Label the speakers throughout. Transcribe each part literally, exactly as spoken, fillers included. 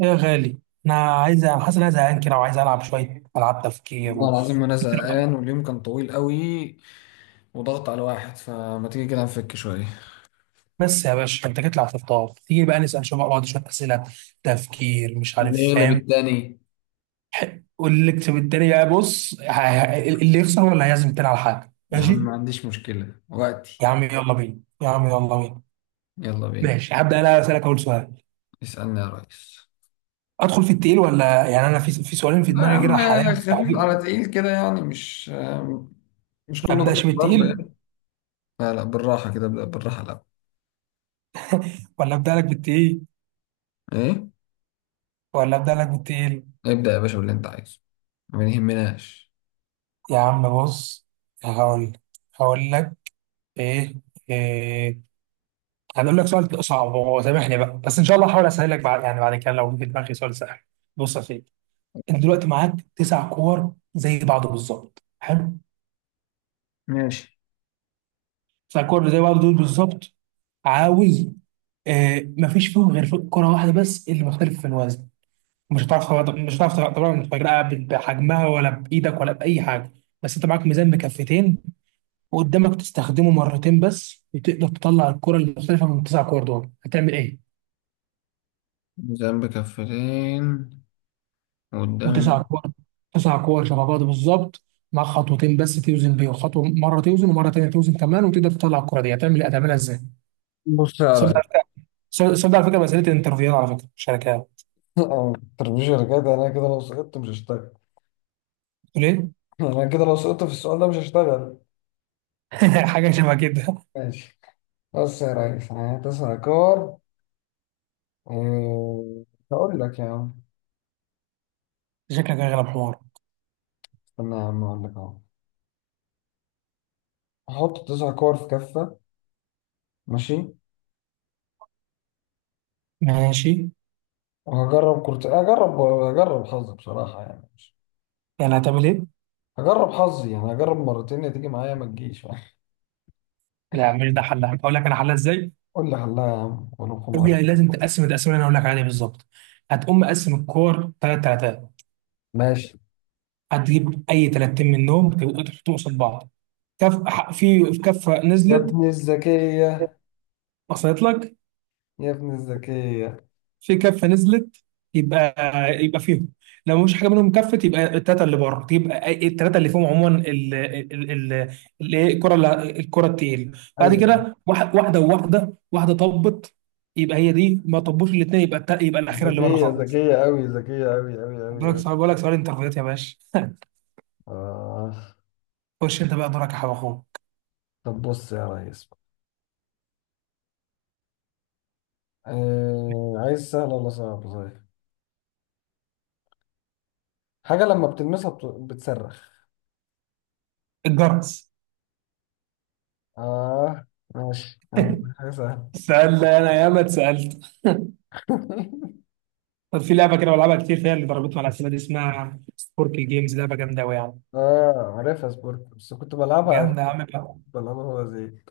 Speaker 1: يا غالي. انا عايز حاسس ان انا زهقان كده وعايز العب شويه العاب تفكير
Speaker 2: والله
Speaker 1: و...
Speaker 2: العظيم انا زهقان واليوم كان طويل قوي وضغط على الواحد، فما تيجي كده نفك شويه.
Speaker 1: بس يا باشا انت جيت لي على الخطاب تيجي بقى نسال شويه بعض شويه اسئله تفكير مش
Speaker 2: اللي
Speaker 1: عارف
Speaker 2: يغلب
Speaker 1: فاهم.
Speaker 2: التاني.
Speaker 1: واللي يكتب الدنيا بقى بص، ه- ه- اللي يخسر هو اللي هيعزم التاني على حاجه.
Speaker 2: يا عم
Speaker 1: ماشي
Speaker 2: ما عنديش مشكله وقتي.
Speaker 1: يا عم يلا بينا، يا عم يلا بينا.
Speaker 2: يلا بينا.
Speaker 1: ماشي، هبدا انا اسالك اول سؤال.
Speaker 2: اسالني يا ريس.
Speaker 1: ادخل في التقيل ولا يعني انا في في سؤالين في
Speaker 2: لا يا
Speaker 1: دماغي
Speaker 2: عم،
Speaker 1: كده حاليا
Speaker 2: خفيف على
Speaker 1: مستعجلين.
Speaker 2: تقيل كده، يعني مش مش
Speaker 1: ما
Speaker 2: كله ضرب
Speaker 1: ابداش
Speaker 2: ضرب
Speaker 1: بالتقيل.
Speaker 2: يعني. لا لا، بالراحه كده، ابدا بالراحه الاول.
Speaker 1: ولا ابدا لك بالتقيل؟
Speaker 2: ايه.
Speaker 1: ولا ابدا لك بالتقيل؟
Speaker 2: ابدا يا باشا باللي انت عايزه، ما يهمناش.
Speaker 1: يا عم بص. هقول هقول لك. ايه؟ ايه؟ هنقول لك سؤال صعب هو، سامحني بقى، بس ان شاء الله هحاول اسهل لك بعد، يعني بعد كده، لو في دماغي سؤال سهل. بص يا سيدي، انت دلوقتي معاك تسع كور زي بعض بالظبط. حلو.
Speaker 2: ماشي.
Speaker 1: تسع كور زي بعض دول بالظبط. عاوز... آه، مفيش فيهم غير في كرة واحدة بس اللي مختلف في الوزن. مش هتعرف تغ- مش هتعرف تغ- طبعا تفرقها ب- بحجمها ولا بإيدك ولا بأي حاجة. بس انت معاك ميزان بكفتين وقدامك تستخدمه مرتين بس، وتقدر تطلع الكرة المختلفة من التسع كور دول، هتعمل ايه؟
Speaker 2: ميزان بكفتين وقدام.
Speaker 1: وتسع كور، تسع كور شبه بعض بالظبط، مع خطوتين بس توزن بيهم، خطوه مره توزن ومره تانيه توزن كمان، وتقدر تطلع الكره دي. هتعمل إيه؟ هتعملها ازاي؟
Speaker 2: بص يا
Speaker 1: صدق
Speaker 2: ريس.
Speaker 1: على فكره، صدق على فكره، مساله الانترفيوهات على فكره شركات.
Speaker 2: أه، التربيزه كده، انا كده لو سقطت مش هشتغل.
Speaker 1: تقول ايه؟
Speaker 2: انا كده لو سقطت في السؤال ده مش هشتغل.
Speaker 1: حاجه شبه كده.
Speaker 2: ماشي. بص يا ريس، انا هتسأل كور. إيه، هقول لك يا عم.
Speaker 1: شكلك هيغلب حمار.
Speaker 2: استنى يا عم اقول لك اهو. هحط تسع كور في كفة. ماشي.
Speaker 1: ماشي.
Speaker 2: وهجرب كرة، هجرب هجرب حظي بصراحة يعني مش...
Speaker 1: يعني هتعمل ايه؟
Speaker 2: هجرب حظي، يعني هجرب مرتين، يا تيجي معايا ما تجيش.
Speaker 1: لا مش ده حلها. اقول لك انا حلها ازاي؟
Speaker 2: قول لي حلها يا عم ولو
Speaker 1: تقول
Speaker 2: خمار.
Speaker 1: لي لازم تقسم التقسيمه اللي انا هقول لك عليها بالظبط. هتقوم مقسم الكور ثلاث ثلاثات،
Speaker 2: ماشي.
Speaker 1: هتجيب اي ثلاثتين منهم تبقوا تحطهم قصاد بعض. كف ح- في في كفه
Speaker 2: يا
Speaker 1: نزلت.
Speaker 2: ابن الذكية.
Speaker 1: وصلت لك؟
Speaker 2: يا ابن الذكية.
Speaker 1: في كفه نزلت، يبقى يبقى فيهم. لو مش حاجه منهم كفت، يبقى الثلاثه اللي بره. يبقى الثلاثه اللي فيهم عموما، ال- ال- ال- ال- إيه، الكره اللي- الكره التقيله. بعد
Speaker 2: أيوة.
Speaker 1: كده واحد- واحده وواحده واحده طبت، يبقى هي دي. ما طبوش الاثنين يبقى الت- يبقى الاخيره اللي بره
Speaker 2: ذكية
Speaker 1: خالص.
Speaker 2: ذكية أوي، ذكية أوي أوي أوي
Speaker 1: بقول لك
Speaker 2: أوي.
Speaker 1: سؤال، بقول لك سؤال انترفيوهات يا باشا.
Speaker 2: آه.
Speaker 1: خش انت بقى دورك يا حبيب اخوك.
Speaker 2: طب بص يا ريس، آه عايز سهل ولا صعب صحيح. حاجة لما بتلمسها بت... بتصرخ.
Speaker 1: الجرس.
Speaker 2: آه. ماشي، أنا جبت لك حاجة سهلة.
Speaker 1: سألنا انا، ياما اتسالت. طب في لعبه كده بلعبها كتير فيها اللي ضربتني على الاسئله دي، اسمها سبورك الجيمز، لعبه جامده قوي يعني.
Speaker 2: آه عارفها سبورت، بس كنت بلعبها.
Speaker 1: جامده يا عم بقى.
Speaker 2: بلعبها هو زي...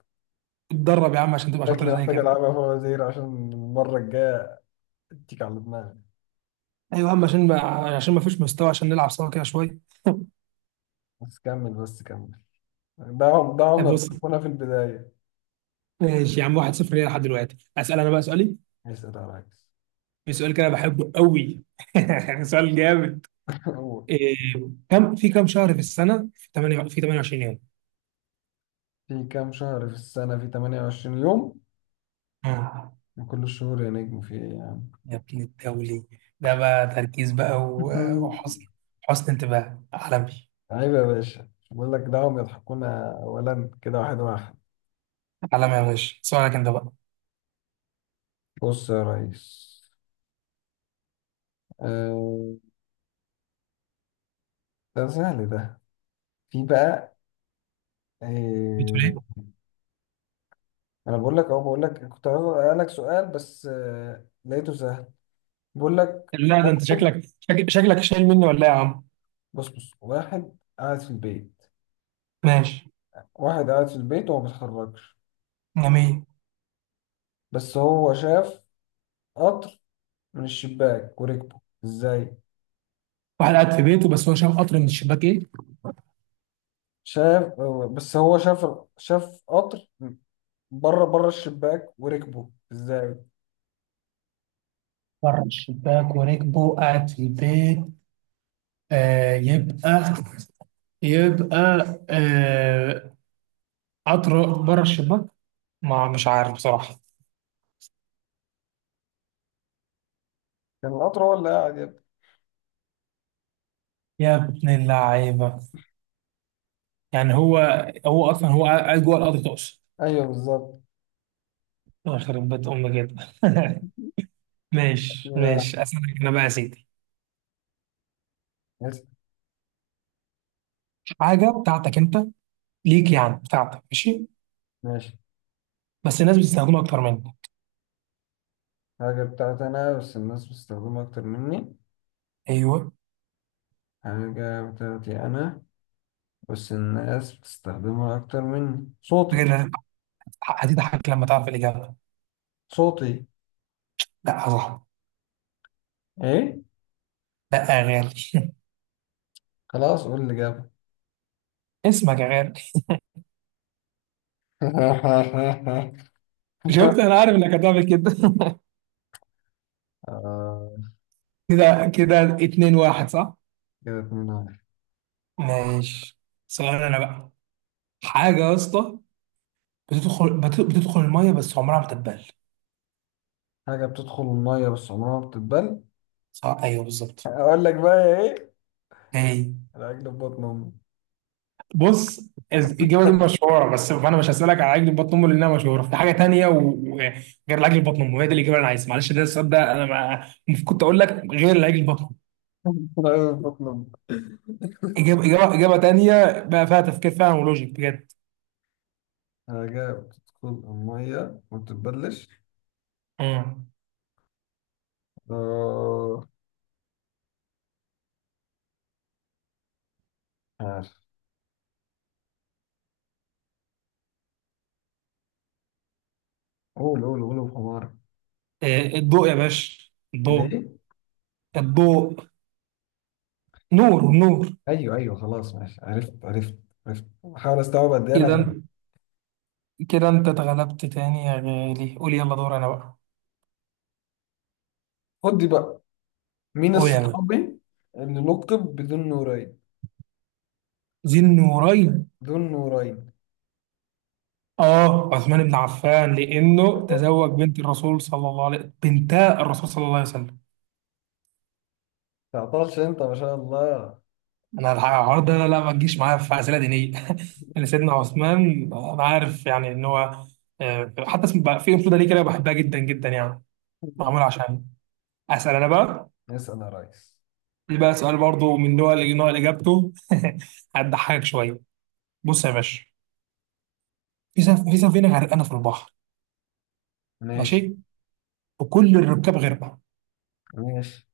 Speaker 1: اتدرب يا عم عشان تبقى شاطر
Speaker 2: شكلي
Speaker 1: زي
Speaker 2: محتاج
Speaker 1: كده.
Speaker 2: ألعبها هو زي، عشان المرة الجاية أديك على دماغي.
Speaker 1: ايوه يا عم، عشان ما عشان ما فيش مستوى عشان نلعب سوا كده شويه.
Speaker 2: بس كمل بس كمل. ده عم ده عملة
Speaker 1: بص.
Speaker 2: بتكونها في البداية.
Speaker 1: ماشي يا عم، واحد صفر ليه لحد دلوقتي. اسال انا بقى سؤالي.
Speaker 2: اسأل يا ريس.
Speaker 1: في سؤال كده بحبه قوي. سؤال جامد.
Speaker 2: أول.
Speaker 1: إيه. كم في كم شهر في السنه في ثمانية في ثمانية وعشرين يوم؟
Speaker 2: في كام شهر في السنة في ثمانية وعشرين يوم،
Speaker 1: آه،
Speaker 2: من كل الشهور يا نجم في إيه؟
Speaker 1: يا ابن الدولي، ده بقى تركيز بقى، و-
Speaker 2: يعني
Speaker 1: وحسن، حسن انتباه عالمي.
Speaker 2: عيب يا باشا، بقول لك دعهم يضحكونا اولا كده واحد واحد.
Speaker 1: عالمي يا باشا. سؤالك انت بقى.
Speaker 2: بص يا ريس، آه، ده سهل ده. في بقى،
Speaker 1: بتقول ايه؟
Speaker 2: آه، انا بقول لك اهو، بقول لك كنت عاوز اسالك سؤال بس آه، لقيته سهل. بقول لك،
Speaker 1: لا ده انت شكلك، شك- شكلك شايل مني ولا إيه يا عم؟
Speaker 2: بص بص واحد قاعد في البيت.
Speaker 1: ماشي.
Speaker 2: واحد قاعد في البيت وما بيتحركش،
Speaker 1: جميل.
Speaker 2: بس هو شاف قطر من الشباك وركبه ازاي.
Speaker 1: واحد قاعد في بيته بس هو شاف قطر من الشباك، ايه؟
Speaker 2: شاف، بس هو شاف، شاف قطر، بره بره الشباك وركبه ازاي.
Speaker 1: بره الشباك، وركبه قاعد في البيت. آه يبقى، يبقى... آه، قطر بره الشباك. ما مش عارف بصراحة.
Speaker 2: كان القطر هو اللي قاعد يبقى.
Speaker 1: يا ابن اللعيبة، يعني هو، هو اصلا هو قاعد جوه القطر تقصد؟
Speaker 2: ايوه بالظبط.
Speaker 1: يخرب بيت امك كده. ماشي،
Speaker 2: كده
Speaker 1: ماشي، اسالك انا بقى يا سيدي.
Speaker 2: واحد.
Speaker 1: حاجة بتاعتك انت، ليك يعني، بتاعتك، ماشي،
Speaker 2: ماشي.
Speaker 1: بس الناس بتستخدمها اكتر منك.
Speaker 2: حاجة بتاعتي انا، بس الناس بتستخدمها اكتر مني.
Speaker 1: ايوه.
Speaker 2: حاجة بتاعتي انا، بس الناس بتستخدمها اكتر مني. صوتي.
Speaker 1: بجد هتضحك، هتضحك لما تعرف الاجابة.
Speaker 2: صوتي.
Speaker 1: لا صح.
Speaker 2: ايه؟
Speaker 1: لا يا غالي.
Speaker 2: خلاص قول اللي جابه.
Speaker 1: اسمك يا غالي. شفت، انا عارف انك هتعمل كده.
Speaker 2: آه.
Speaker 1: كده كده، اتنين واحد. صح؟
Speaker 2: كده اتنين واحد.
Speaker 1: ماشي. سؤال انا بقى. حاجة يا اسطى، بتدخل بت- بتدخل المية بس عمرها ما تتبل.
Speaker 2: حاجة بتدخل المية بس عمرها ما بتتبل.
Speaker 1: صح، ايوه بالظبط.
Speaker 2: أقول لك بقى يا إيه؟
Speaker 1: ايه.
Speaker 2: العجل في بطن أمي.
Speaker 1: بص، الإجابة دي مشهورة، بس فأنا مش هسألك على عجل بطن أمه لأنها مشهورة، في حاجة تانية، وغير العجل بطن أمه هي دي الإجابة اللي أنا عايزها. معلش، ده السؤال ده أنا ما المفروض كنت أقول لك غير العجل بطن أمه.
Speaker 2: العجل في بطن أمي.
Speaker 1: إجابة إجابة إجابة تانية بقى فيها تفكير فعلا ولوجيك بجد.
Speaker 2: حاجة بتدخل المية ما بتتبلش.
Speaker 1: مم.
Speaker 2: آه، عارف. قول قول قول بحمار.
Speaker 1: آه، الضوء يا باشا،
Speaker 2: اللي
Speaker 1: الضوء.
Speaker 2: ايه.
Speaker 1: الضوء. نور، نور.
Speaker 2: ايوه ايوه خلاص ماشي، عرفت عرفت. عرفت، بحاول استوعب قد ايه انا
Speaker 1: كده
Speaker 2: غبي.
Speaker 1: أنت- كده انت اتغلبت تاني يا غالي. قول، يلا دور انا بقى.
Speaker 2: خد دي بقى، مين
Speaker 1: قول يا باشا.
Speaker 2: الصحابي اللي لقب بدون نورين؟
Speaker 1: ذي النورين.
Speaker 2: دون نورين.
Speaker 1: اه، عثمان بن عفان، لانه تزوج بنت الرسول صلى الله عليه، بنتا الرسول صلى الله عليه وسلم.
Speaker 2: تعطلش انت ما شاء الله.
Speaker 1: انا الحوار ده لا لا ما تجيش معايا في اسئله دينيه. لان سيدنا عثمان انا عارف يعني ان هو... آه، حتى اسم بقى في انفلونزا ليه كده، بحبها جدا جدا يعني، معمول عشان. اسال انا بقى.
Speaker 2: اسال يا ريس.
Speaker 1: دي بقى سؤال برضه من نوع نوع اللي اجابته... هتضحكك شويه. بص يا باشا، في سف... في سفينه غرقانه في البحر.
Speaker 2: ماشي.
Speaker 1: ماشي. وكل الركاب غرقوا.
Speaker 2: ماشي.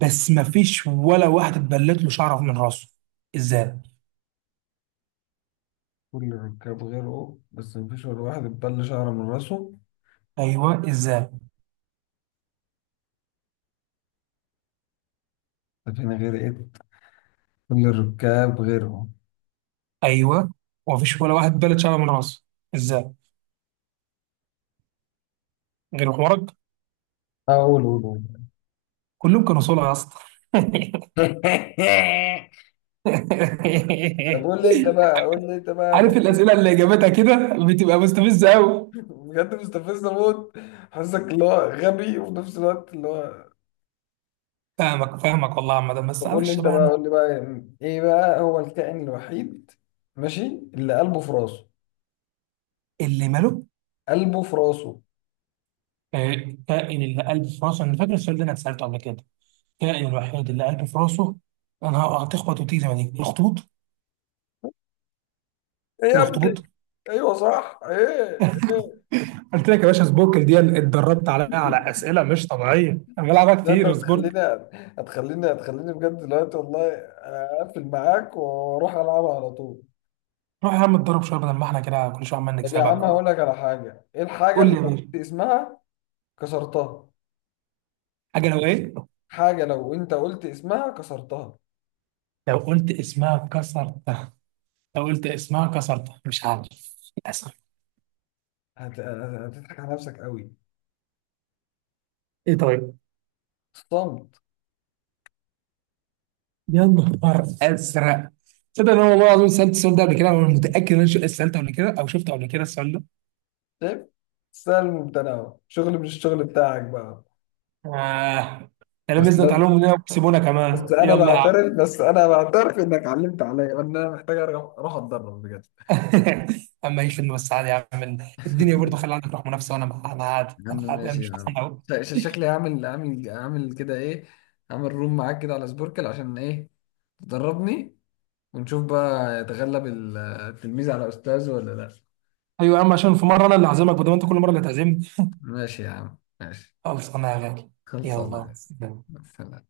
Speaker 1: بس ما فيش ولا واحد اتبلت له شعره من راسه. ازاي؟
Speaker 2: كل الركاب غيره بس مفيش ولا واحد اتبل شعره من راسه.
Speaker 1: ايوه ازاي؟
Speaker 2: ده فينا غير ايه؟ كل الركاب غيره.
Speaker 1: ايوه، وما فيش ولا واحد اتبلت شعره من راسه. ازاي؟ غير حوارك.
Speaker 2: اقول، قول قول قول.
Speaker 1: كلهم كانوا صلع يا اسطى.
Speaker 2: طب قول لي انت بقى، قول لي انت بقى
Speaker 1: عارف
Speaker 2: فكر.
Speaker 1: الاسئله اللي اجابتها كده بتبقى مستفزه قوي.
Speaker 2: بجد مستفز موت. حاسسك اللي هو غبي وفي نفس الوقت اللي هو...
Speaker 1: فاهمك، فاهمك والله يا عم، ده بس
Speaker 2: طب قول لي
Speaker 1: معلش
Speaker 2: انت
Speaker 1: بقى
Speaker 2: بقى،
Speaker 1: يعني.
Speaker 2: قول لي بقى يعني ايه بقى هو الكائن الوحيد، ماشي، اللي قلبه في راسه.
Speaker 1: اللي ملوك.
Speaker 2: قلبه في راسه.
Speaker 1: آه، الكائن اللي قلبه في راسه. انا فاكر السؤال ده، انا اتسالته قبل كده. الكائن الوحيد اللي قلبه في راسه. انا هتخبط وتيجي زي ما تيجي، الاخطبوط.
Speaker 2: ايه يا ابني.
Speaker 1: الاخطبوط.
Speaker 2: ايوه صح، ايه ايه.
Speaker 1: قلت لك يا باشا سبوركل دي اتدربت عليها على اسئله مش طبيعيه. انا بلعبها
Speaker 2: لا انت
Speaker 1: كتير سبوركل.
Speaker 2: هتخليني، هتخليني هتخليني بجد دلوقتي والله. اقفل معاك واروح العبها على طول.
Speaker 1: روح يا عم اتدرب شويه بدل ما احنا كده كل شويه عمال
Speaker 2: طب يا عم
Speaker 1: نكسبك و...
Speaker 2: هقول لك على حاجه، ايه الحاجه
Speaker 1: قول
Speaker 2: اللي
Speaker 1: لي يا
Speaker 2: لو
Speaker 1: باشا.
Speaker 2: قلت اسمها كسرتها؟
Speaker 1: حاجه لو ايه؟
Speaker 2: حاجه لو انت قلت اسمها كسرتها.
Speaker 1: لو قلت اسمها كسرتها. لو قلت اسمها كسرتها، مش عارف، للاسف.
Speaker 2: هت... هتضحك على نفسك قوي.
Speaker 1: ايه طيب؟
Speaker 2: صمت.
Speaker 1: يا نهار ازرق. تصدق ان انا والله العظيم سالت السؤال ده قبل كده، انا متاكد ان انا سالته قبل كده او شفته قبل كده السؤال ده.
Speaker 2: شايف؟ سهل ممتنع، شغل مش الشغل بتاعك بقى.
Speaker 1: آه. ده
Speaker 2: بس
Speaker 1: لبسنا
Speaker 2: لازم،
Speaker 1: تعليم مننا وكسبونا
Speaker 2: بس
Speaker 1: كمان.
Speaker 2: انا
Speaker 1: يلا يا عم.
Speaker 2: بعترف بس انا بعترف انك علمت عليا، وان انا محتاج أرجع، اروح اتدرب بجد.
Speaker 1: اما هيش فيلم، بس عادي يا عم. الدنيا برضه خلي عندك روح منافسه، وانا مع- انا عادي،
Speaker 2: يا عم
Speaker 1: انا عادي، انا
Speaker 2: ماشي يا
Speaker 1: مش فرحان
Speaker 2: عم.
Speaker 1: قوي.
Speaker 2: ش- ش- شكلي هعمل هعمل هعمل كده ايه، هعمل روم معاك كده على سبوركل عشان ايه، تدربني. ونشوف بقى يتغلب ال- التلميذ على استاذه ولا لا.
Speaker 1: ايوه يا عم، عشان في مره انا اللي هعزمك بدل ما انت كل مره اللي تعزمني.
Speaker 2: ماشي يا عم، ماشي.
Speaker 1: خلص انا يا غالي. يلا.
Speaker 2: خلصانه. سلام.